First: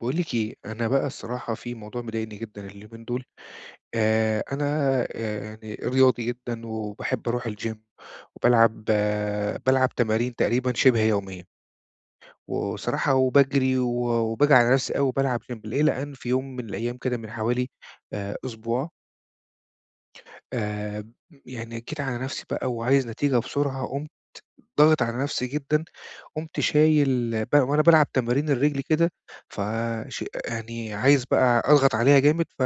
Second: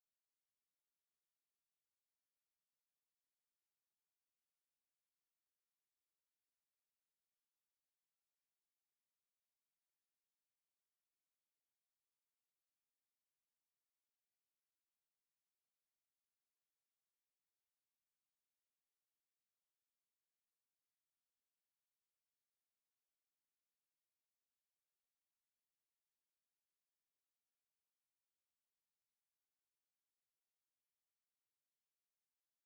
باقول لِك إيه، أنا بقى الصراحة في موضوع مضايقني جدًا اليومين دول، أنا يعني رياضي جدًا وباحب أروح الgym وبالعب تمارين تقريبًا شِبه يومية، وصراحة وباجري وباجي على نفسي أوي وبالعب gym إلى أن في يوم من الأيام كده من حوالي أسبوع. آآ يعني جيت على نفسي بقى وعايز نتيجة بسرعة، قُمت ضاغط على نفسي جدًا، قُمت شايل وأنا بالعب تمارين الرجل كده، فش يعني عايز بقى أضغط عليها جامد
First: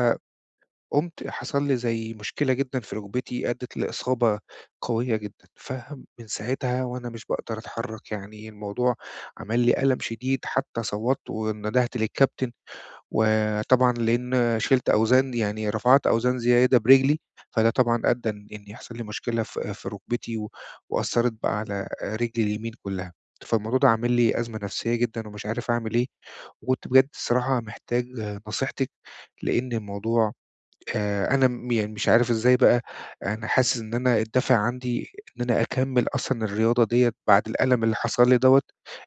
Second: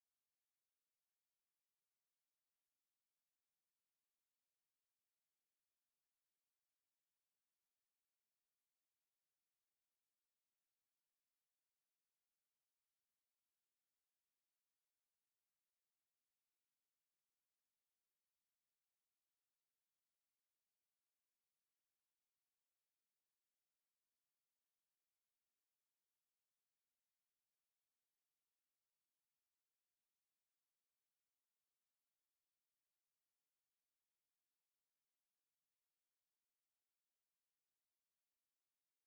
قُمت حصل لي زي مشكلة جدًا في ركبتي أدِّت لإصابة قوية جدًا. فمن ساعتها وأنا مش باقدر أتحرّك، يعني الموضوع عمل لي ألم شديد حتى صوّتّ وندهت للكابتن، وطبعًا لإن شِلت أوزان يعني رفعت أوزان زيادة برجلي، فده طبعًا أدّى إن يحصل لي مشكلة في ركبتي وأثّرت بقى على رجلي اليمين كُلّها. فالموضوع ده عامل لي أزمة نفسية جدًا ومش عارف أعمل إيه، وكنت بجد الصراحة محتاج نصيحتِك، لإن الموضوع أنا يعني مش عارف إزاي بقى أنا حاسس إن أنا الدافع عندي إن أنا أكمّل أصلًا الرياضة ديّة بعد الألم اللي حصل لي دوّة،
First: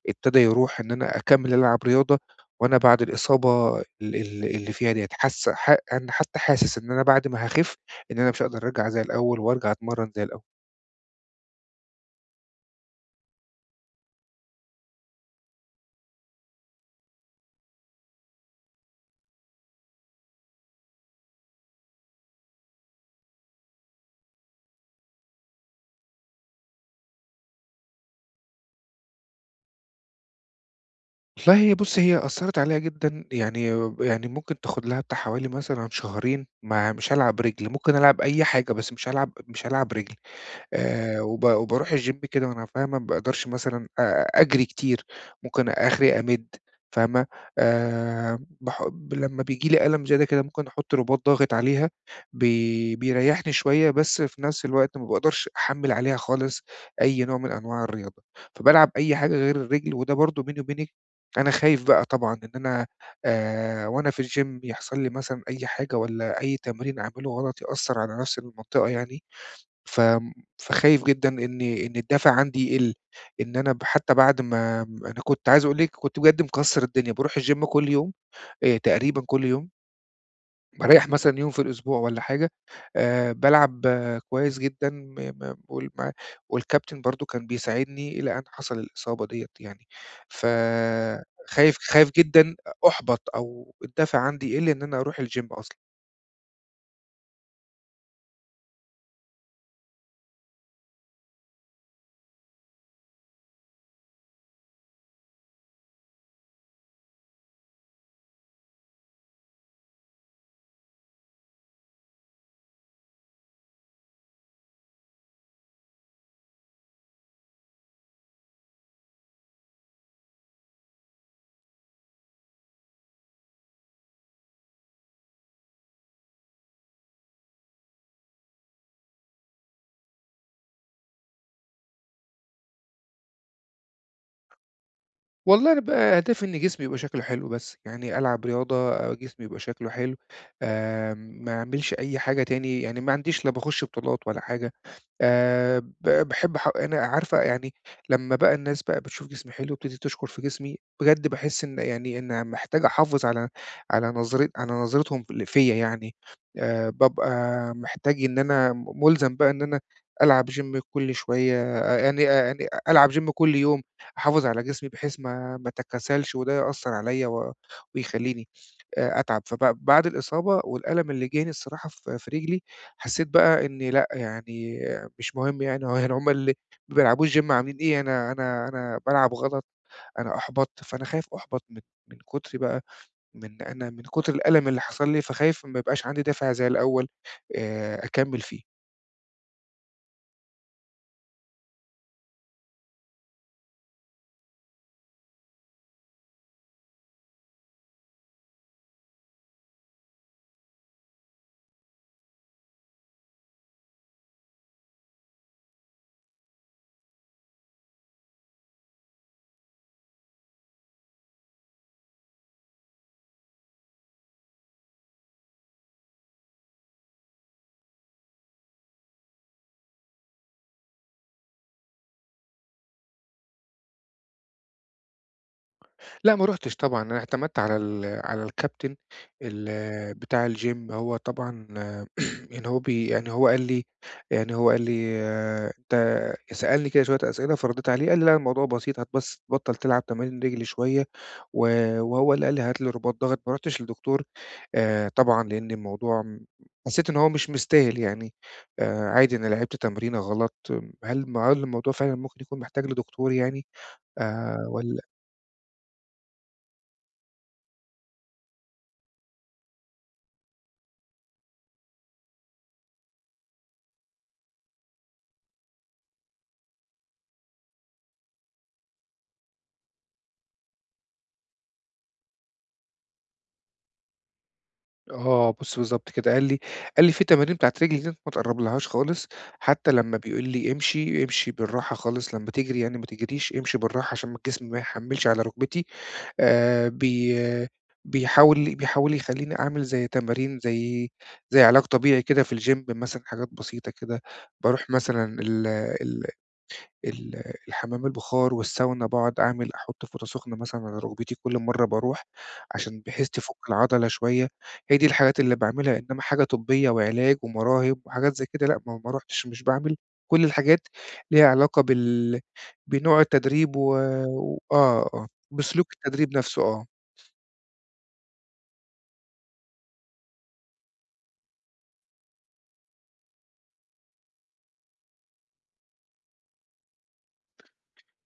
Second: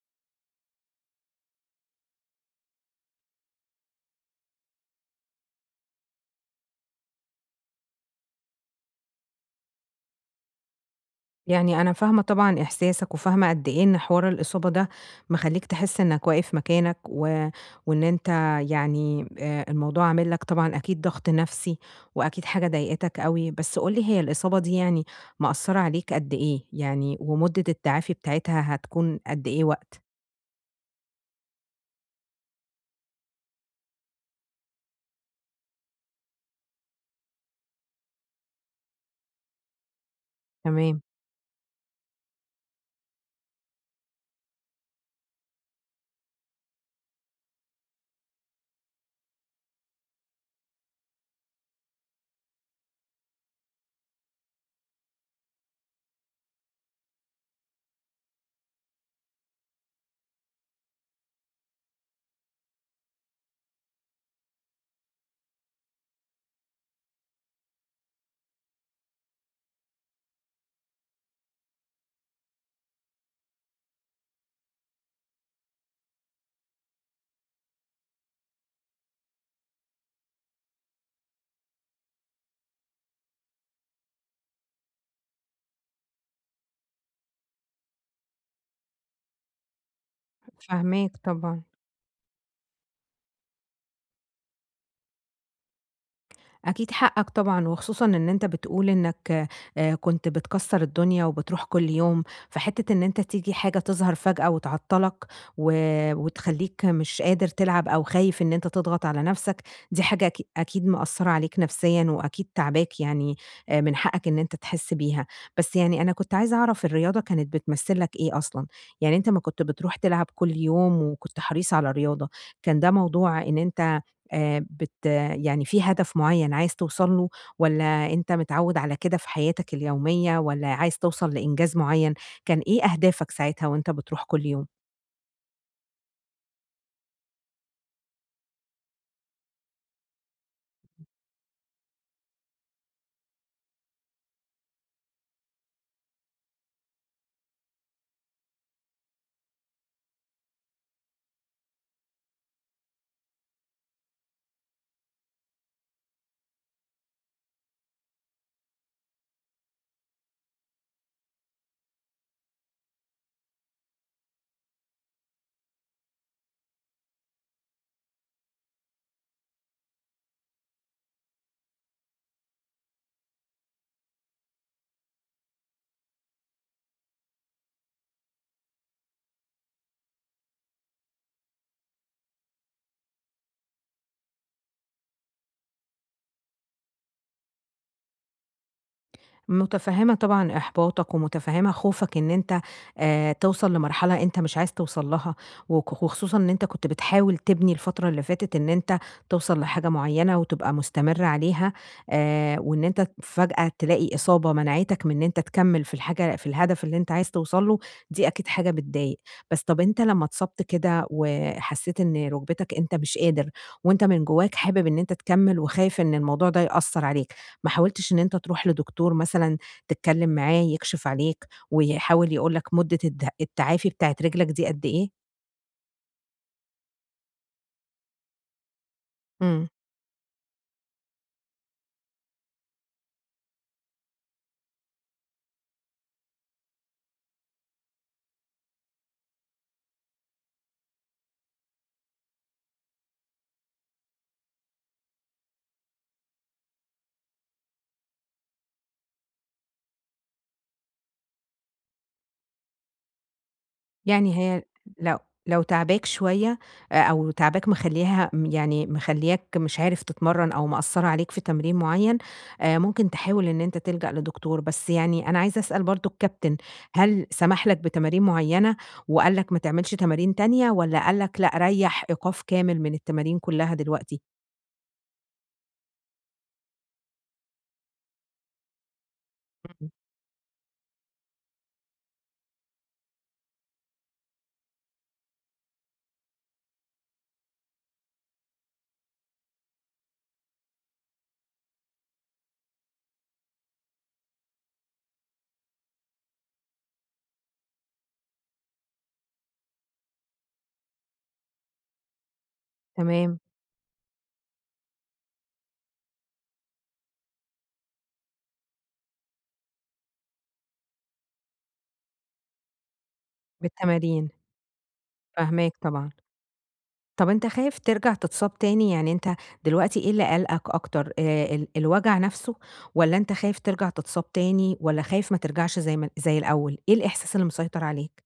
ابتدى يروح إن أنا أكمّل ألعب رياضة وأنا بعد الإصابة ال ال اللي فيها ديّة، حاسس ح أنا حتى حاسس إن أنا بعد ما هاخف إن أنا مش هاقدر أرجع زي الأول وأرجع أتمرّن زي الأول. يعني أنا فاهمة طبعًا إحساسك، وفاهمة قد إيه إن حوار الإصابة ده مخلّيك تحس إنك واقف مكانك، وإن أنت يعني الموضوع عامل لك طبعًا أكيد ضغط نفسي، وأكيد حاجة ضايقتك أوي، بس قُل لي هي الإصابة دي يعني مأثّرة عليك قد إيه؟ يعني ومدة التعافي بتاعتها هتكون قد إيه وقت؟ والله بُصّي، هي أثّرت عليَّ جدًا، يعني ممكن تاخد لها بتاع حوالي مثلًا شهرين ما مش هالعب رِجل، ممكن ألعب أي حاجة بس مش هالعب رِجل. تمام، وباروح الgym كده وأنا فاهمة ما باقدرش مثلًا أجري كتير، ممكن آخري أمِد فاهمة. آآ باح لمّا بييجي لي ألم زيادة كده ممكن أحط رباط ضاغط عليها بيريحني شوية، بس في نفس الوقت ما باقدرش أحمّل عليها خالص أي نوع من أنواع الرياضة، فبالعب أي حاجة غير الرجل، وده برضه بيني وبينِك أنا خايف بقى طبعًا إن أنا وأنا في الgym يحصل لي مثلًا أي حاجة والّا أي تمرين أعمله غلط يأثّر على نفس المنطقة يعني. فم فخايف جدًا إن الدافع عندي يقِل، إن أنا حتى بعد ما أنا كنت عايز أقول لِك كنت بجد مكسّر الدنيا، باروح الgym كل يوم، تقريبًا كل يوم، باريّح مثلًا يوم في الأسبوع والّا حاجة. بالعب كويس جدًا م م وال مع والكابتن برضه كان بيساعدني إلى أن حصل الإصابة ديّة يعني، فاهماك فخايف طبعًا. خايف خايف جدًا أُحبَط أو الدافع عندي يقِل إن أنا أروح الgym أصلًا. أكيد حقك طبعًا، وخصوصًا إن أنت بتقول إنك كنت بتكسّر الدنيا وبتروح كل يوم، فحتّة إن أنت تيجي حاجة تظهر فجأة وتعطّلك و وتخلّيك مش قادر تلعب أو خايف إن أنت تضغط على نَفْسك، دي حاجة أكيد مأثّرة عليك نفسيًا وأكيد تاعباك يعني من حقك إن أنت تحس بيها. بس يعني أنا كنت عايزة أعرف الرياضة كانت بتمثّل لك إيه أصلًا؟ يعني أنت أمّا كنت بتروح تلعب كل يوم وكنت حريص على الرياضة، كان ده موضوع إن أنت بت يعني في هدف معيّن عايز توصل له والّا أنت متعوّد على كده في حياتك اليومية والّا عايز توصل لإنجاز معيّن؟ كان إيه أهدافك ساعتها وأنت بتروح كل يوم؟ والله أنا بقى هدفي إن جسمي يبقى شكله حلو بس، يعني ألعب رياضة، جسمي يبقى شكله حلو، ما أعملش أي حاجة تاني، يعني ما عنديش لا باخش بطولات ولا حاجة. باحب ح أنا عارفة يعني لمّا بقى الناس بقى بتشوف جسمي حلو وبتبتدي تشكر في جسمي، بجد باحس إن يعني إن محتاج أحافظ على نظرة على نظرتهم فيّا يعني. بابقى محتاج إن أنا مُلزم بقى إن أنا ألعب gym كل شوية، يعني آه، يعني ألعب gym كل يوم، أحافظ على جسمي بحيث ما أتكاسلش وده يأثّر عليّا ويخلّيني أتعب. بعد الإصابة والألم اللي جاني الصراحة في رجلي، حسيت بقى إن لأ، يعني آه، مش مهم يعني هو يعني هُم اللي ما بيلعبوش gym عاملين إيه، أنا بالعب غلط، أنا أُحبَط، فأنا خايف أُحبَط من كتر بقى من كتر الألم اللي حصل لي، فخايف ما يبقاش عندي دافع زي الأول أكمّل فيه. متفهمة طبعًا إحباطك، ومتفهمة خوفك إن أنت توصل لمرحلة أنت مش عايز توصل لها، وخصوصًا إن أنت كنت بتحاول تبني الفترة اللي فاتت إن أنت توصل لحاجة معينة وتبقى مستمر عليها، وإن أنت فجأة تلاقي إصابة منعتك من إن أنت تكمل في الحاجة في الهدف اللي أنت عايز توصل له، دي أكيد حاجة بتضايق. بس طب أنت لما اتصبت كده وحسيت إن ركبتك أنت مش قادر، وأنت من جواك حابب إن أنت تكمل وخايف إن الموضوع ده يأثر عليك، ما حاولتش إن أنت تروح لدكتور مثلًا تتكلم معاه يكشف عليك، ويحاول يقول لك مدة التعافي بتاعة رجلك دي قد إيه؟ لأ ما رُحتش طبعًا، أنا اعتمدت على على الكابتن ال إمم، بتاع الgym. هو طبعًا آه، يعني هو بي يعني هو قال لي، آه، أنت سألني كده شوية أسئلة فرديت عليه، قال لي: "لأ الموضوع بسيط، بس تبطّل تلعب تمارين رِجل شوية." و وهو اللي قال لي: "هات لي رباط ضغط." ما رُحتش لدكتور طبعًا لإن الموضوع حسّيت إن هو مش مستاهل يعني، عادي أنا لعبت تمرينة غلط. هل الموضوع فعلًا ممكن يكون محتاج لدكتور يعني يعني هي والّا لو لو تعباك شوية أو تعباك مخلّياها يعني مخلّياك مش عارف تتمرّن أو مأثّرة عليك في تمرين معيّن، ممكن تحاول إن أنت تلجأ لدكتور، بس يعني أنا عايزة أسأل برضه الكابتن، هل سمح لك بتمارين معيّنة وقال لك ما تعملش تمارين تانية والّا قال لك لأ، ريّح إيقاف كامل من التمارين كلّها دلوقتي؟ آه، بُص بالضبط كده، قال لي: "في تمارين بتاعة رجلي ديّة ما تقرّبلهاش خالص، إمم، حتى لمّا بيقول لي امشي، امشي بالراحة خالص، لمّا تجري يعني ما تجريش، امشي بالراحة عشان ما الجسم ما يحمّلش على ركبتي." آآ بي بيحاول يخلّيني أعمل زي تمارين زي علاج طبيعي كده في الgym مثلًا، حاجات بسيطة كده، باروح مثلًا ال ال ال الحمام البُخار والساونا، باقعد أعمل أحُط فوطة سُخنة مثلًا على رُكبتي كل مرّة باروح عشان بحيث تمام. تفُك العضلة شوية. هي دي الحاجات اللي باعملها، إنّما حاجة طبّية وعلاج ومراهم وحاجات زي كده لأ، ما رُحتش، مش باعمل كل الحاجات ليها علاقة بنوع التدريب و بالتمارين، و... آه، آه، فاهماك بسلوك طبعًا. التدريب نَفْسه آه. طَب أنت خايف ترجع تتصاب تاني؟ يعني أنت دلوقتي إيه اللي قالقك أكتر، الوجع نَفْسه والّا أنت خايف ترجع تتصاب تاني والّا خايف ما ترجعش زي ما زي الأول؟ إيه الإحساس اللي مسيطر عليك؟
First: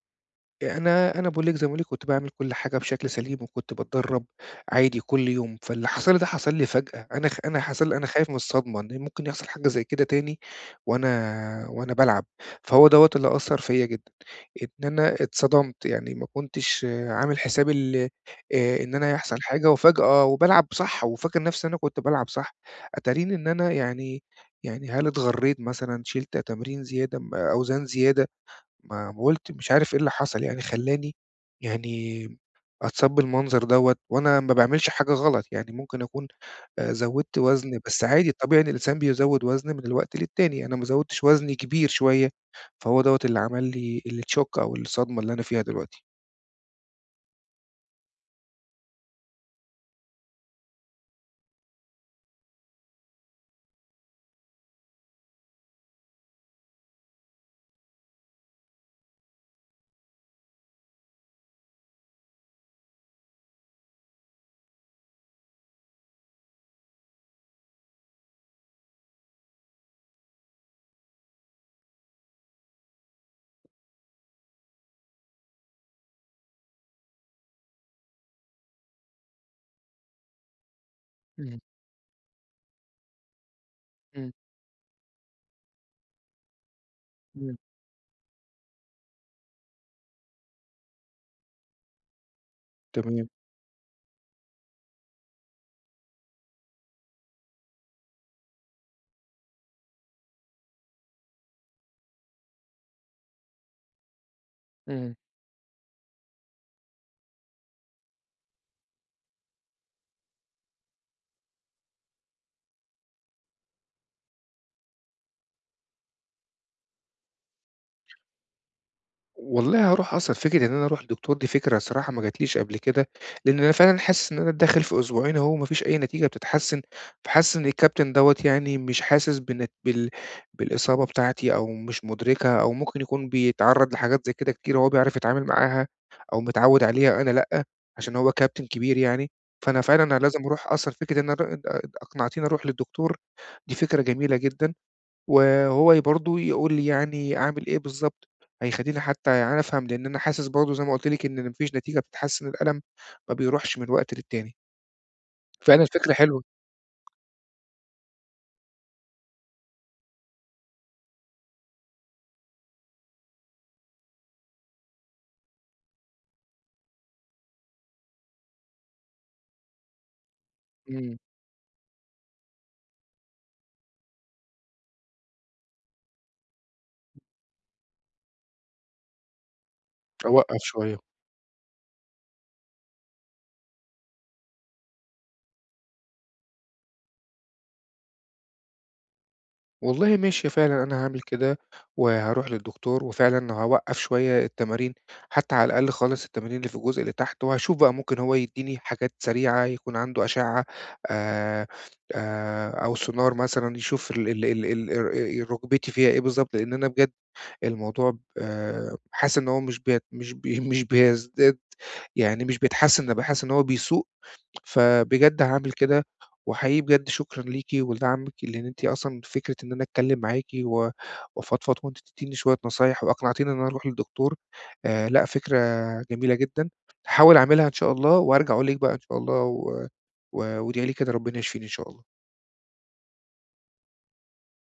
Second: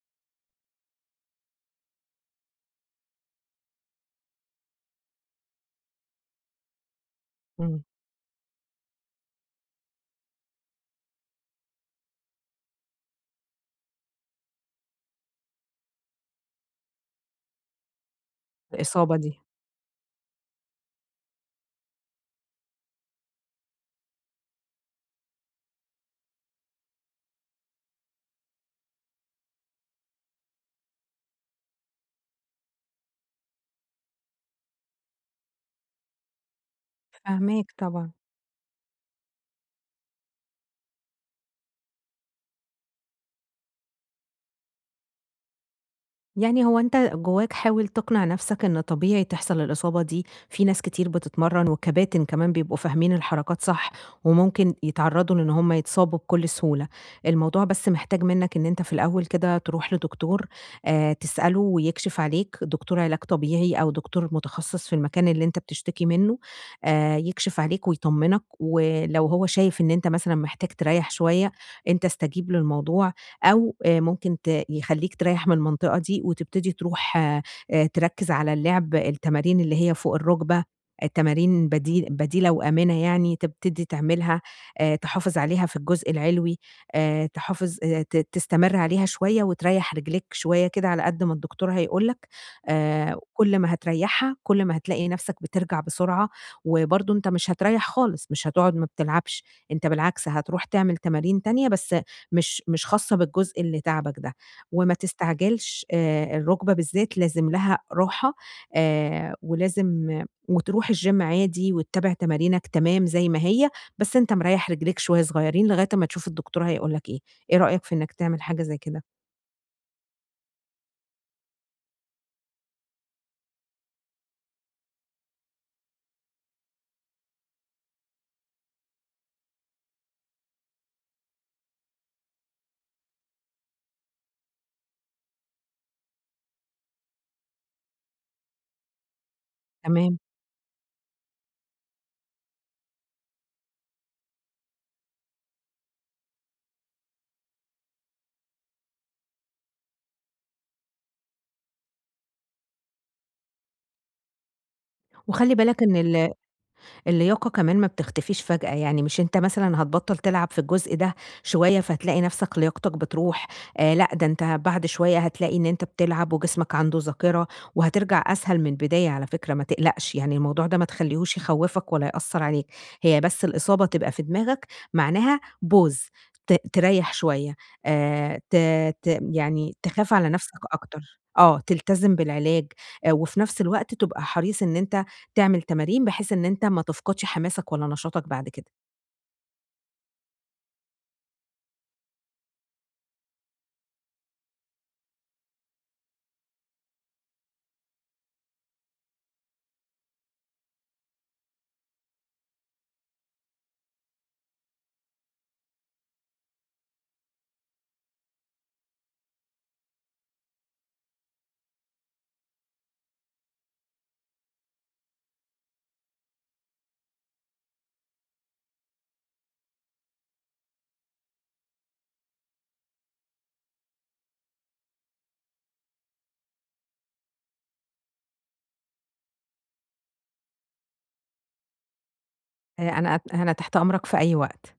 أنا باقول لِك زي ما باقول لِك كنت باعمل كل حاجة بشكل سليم، وكنت باتدرّب عادي كل يوم، فاللي حصل لي ده حصل لي فجأة، أنا خ أنا إمم، حصل لي أنا خايف من الصدمة، إن ممكن يحصل حاجة زي كده تاني وأنا بالعب، فهو دوّة اللي أثّر فيّا جدًا، إن أنا اتصدمت، يعني ما كنتش آه، عامل حسابي إن أنا الإصابة هيحصل دي، حاجة وفجأة وبالعب صح، وفاكر نَفْسي إن أنا كنت بالعب صح، أتاريني إن أنا يعني هل اتغرّيت مثلًا، شِلت تمرين زيادة، أوزان زيادة. ما قُلت مش عارف إيه اللي حصل يعني خلّاني يعني أتصاب بالمنظر دوّة وأنا ما باعملش حاجة غلط، يعني ممكن أكون زوّدت فاهماك وزن بس طبعًا. عادي الطبيعي إن الإنسان بيزوّد وزن من الوقت للتاني، أنا ما زوّدتش وزن كبير شوية، فهو دوّة اللي عمل لي الshock أو الصدمة اللي أنا فيها دلوقتي. يعني هو أنت جواك حاول تقنع نفسك إن طبيعي تحصل الإصابة دي، في ناس كتير بتتمرّن والكباتن كمان بيبقوا فاهمين الحركات صح، وممكن يتعرّضوا لإن هم يتصابوا بكل سهولة، الموضوع بس محتاج منّك إن أنت في الأول كده تروح لدكتور تسأله ويكشف عليك، دكتور علاج طبيعي أو دكتور متخصص في المكان اللي أنت بتشتكي منّه، يكشف عليك ويطمّنك، ولو هو شايف إن أنت مثلًا محتاج تريّح شوية، أنت استجيب للموضوع. أو ممكن ت يخلّيك تريّح من المنطقة دي وتبتدي تروح تركّز على اللعب، التمارين اللي هي فوق الرُكبة، إمم، التمارين بديلة وآمنة يعني تبتدي إمم، تعملها، تحافظ عليها في الجزء العلوي، إمم، تحافظ ت تستمر عليها شوية وتريّح رجليك شوية كده على قد ما الدكتور هيقول لك، تمام. كل ما هتريّحها، كل ما هتلاقي نَفْسك بترجع بسرعة، وبرضه أنت مش هتريّح خالص، مش هتقعد ما بتلعبش، أنت بالعكس هتروح تعمل تمارين تانية بس مش مش خاصة بالجزء اللي تعبك ده، وما إمم. تستعجلش الرُكبة بالذات لازم لها راحة ولازم وتروح الgym عادي وتتابع تمارينك تمام زي ما هي، بس أنت مريّح رجليك شوية صغيرين لغاية أمّا تشوف الدكتور هيقول لك إيه، إيه رأيك في إنّك تعمل حاجة زي كده؟ والله هاروح، أصلًا فكرة إن أنا أروح لدكتور دي فكرة الصراحة ما جاتليش قبل كده، لإن أنا فعلًا حاسس إن أنا داخل في أسبوعين أهو ما فيش أي نتيجة بتتحسن، فحاسس إن الكابتن دوّة يعني مش حاسس بالنت بال بالإصابة بتاعتي أو مش مُدركها أو ممكن يكون بيتعرّض لحاجات زي كده كتير وهو بيعرف يتعامل معاها أو متعوّد عليها أنا لأ، عشان هو كابتن كبير يعني. فأنا فعلًا تمام، أنا لازم أروح، أصلًا فكرة إن أنا أقنعتيني أروح للدكتور دي فكرة جميلة جدًا. وهو برضه يقول لي يعني أعمل إيه بالضبط، هيخلّيني حتى يعني أفهم، لإن أنا حاسس برضه زي ما قُلت لِك إن ما فيش نتيجة بتحسّن الألم، ما بيروحش من وقت للتاني. وخلّي فعلًا بالك إن الفكرة ال حلوة. اللياقة كمان ما بتختفيش فجأة، يعني مش أنت مثلًا هتبطّل تلعب في الجزء ده شوية فهتلاقي نَفْسك لياقتك بتروح، لأ ده أنت بعد شوية هتلاقي إن أنت بتلعب وجسمك عنده ذاكرة، وهترجع أسهل من البداية على فكرة ما تقلقش، يعني الموضوع ده ما إمم. تخلّيهوش يخوّفك ولا يأثّر عليك، هي بس الإصابة تبقى في دماغك معناها pause تريّح شوية، ت ت يعني تخاف على نَفْسك أوقّف شوية. أكتر، آه تلتزم بالعلاج، وفي نَفْس الوقت تبقى حريص إن أنت تعمل تمارين بحيث إن أنت ما تفقدش حماسك ولا نشاطك بعد كده. والله ماشي، فعلًا أنا هاعمل كده، وهاروح للدكتور وفعلًا هاوقّف شوية التمارين، حتى على الأقل خالص التمارين اللي في الجزء اللي تحت، وهاشوف بقى ممكن هو يدّيني حاجات سريعة، يكون عنده أشعة آآ أو سونار مثلًا يشوف ال ال ال ال ر ركبتي فيها إيه بالضبط، لإن أنا بجد الموضوع حاسس إن هو مش بيت مش بي مش بيزداد يعني مش بيتحسن، ده باحس إن هو بيسوء، فبجد هاعمل كده، وحقيقي بجد شكرًا ليكِ ولدعمِك، لإن أنتِ أصلًا فكرة إن أنا أتكلم معاكِ وأفضفض وأنتِ تدّيني شوية نصايح وأقنعتيني إن أنا أروح للدكتور، لأ فكرة جميلة جدًا، هاحاول أعملها إن شاء الله وهارجع أقول لِك بقى إن شاء الله و و وادعي لي كده ربنا يشفيني إن شاء الله. أنا تحت أمرك في أي وقت.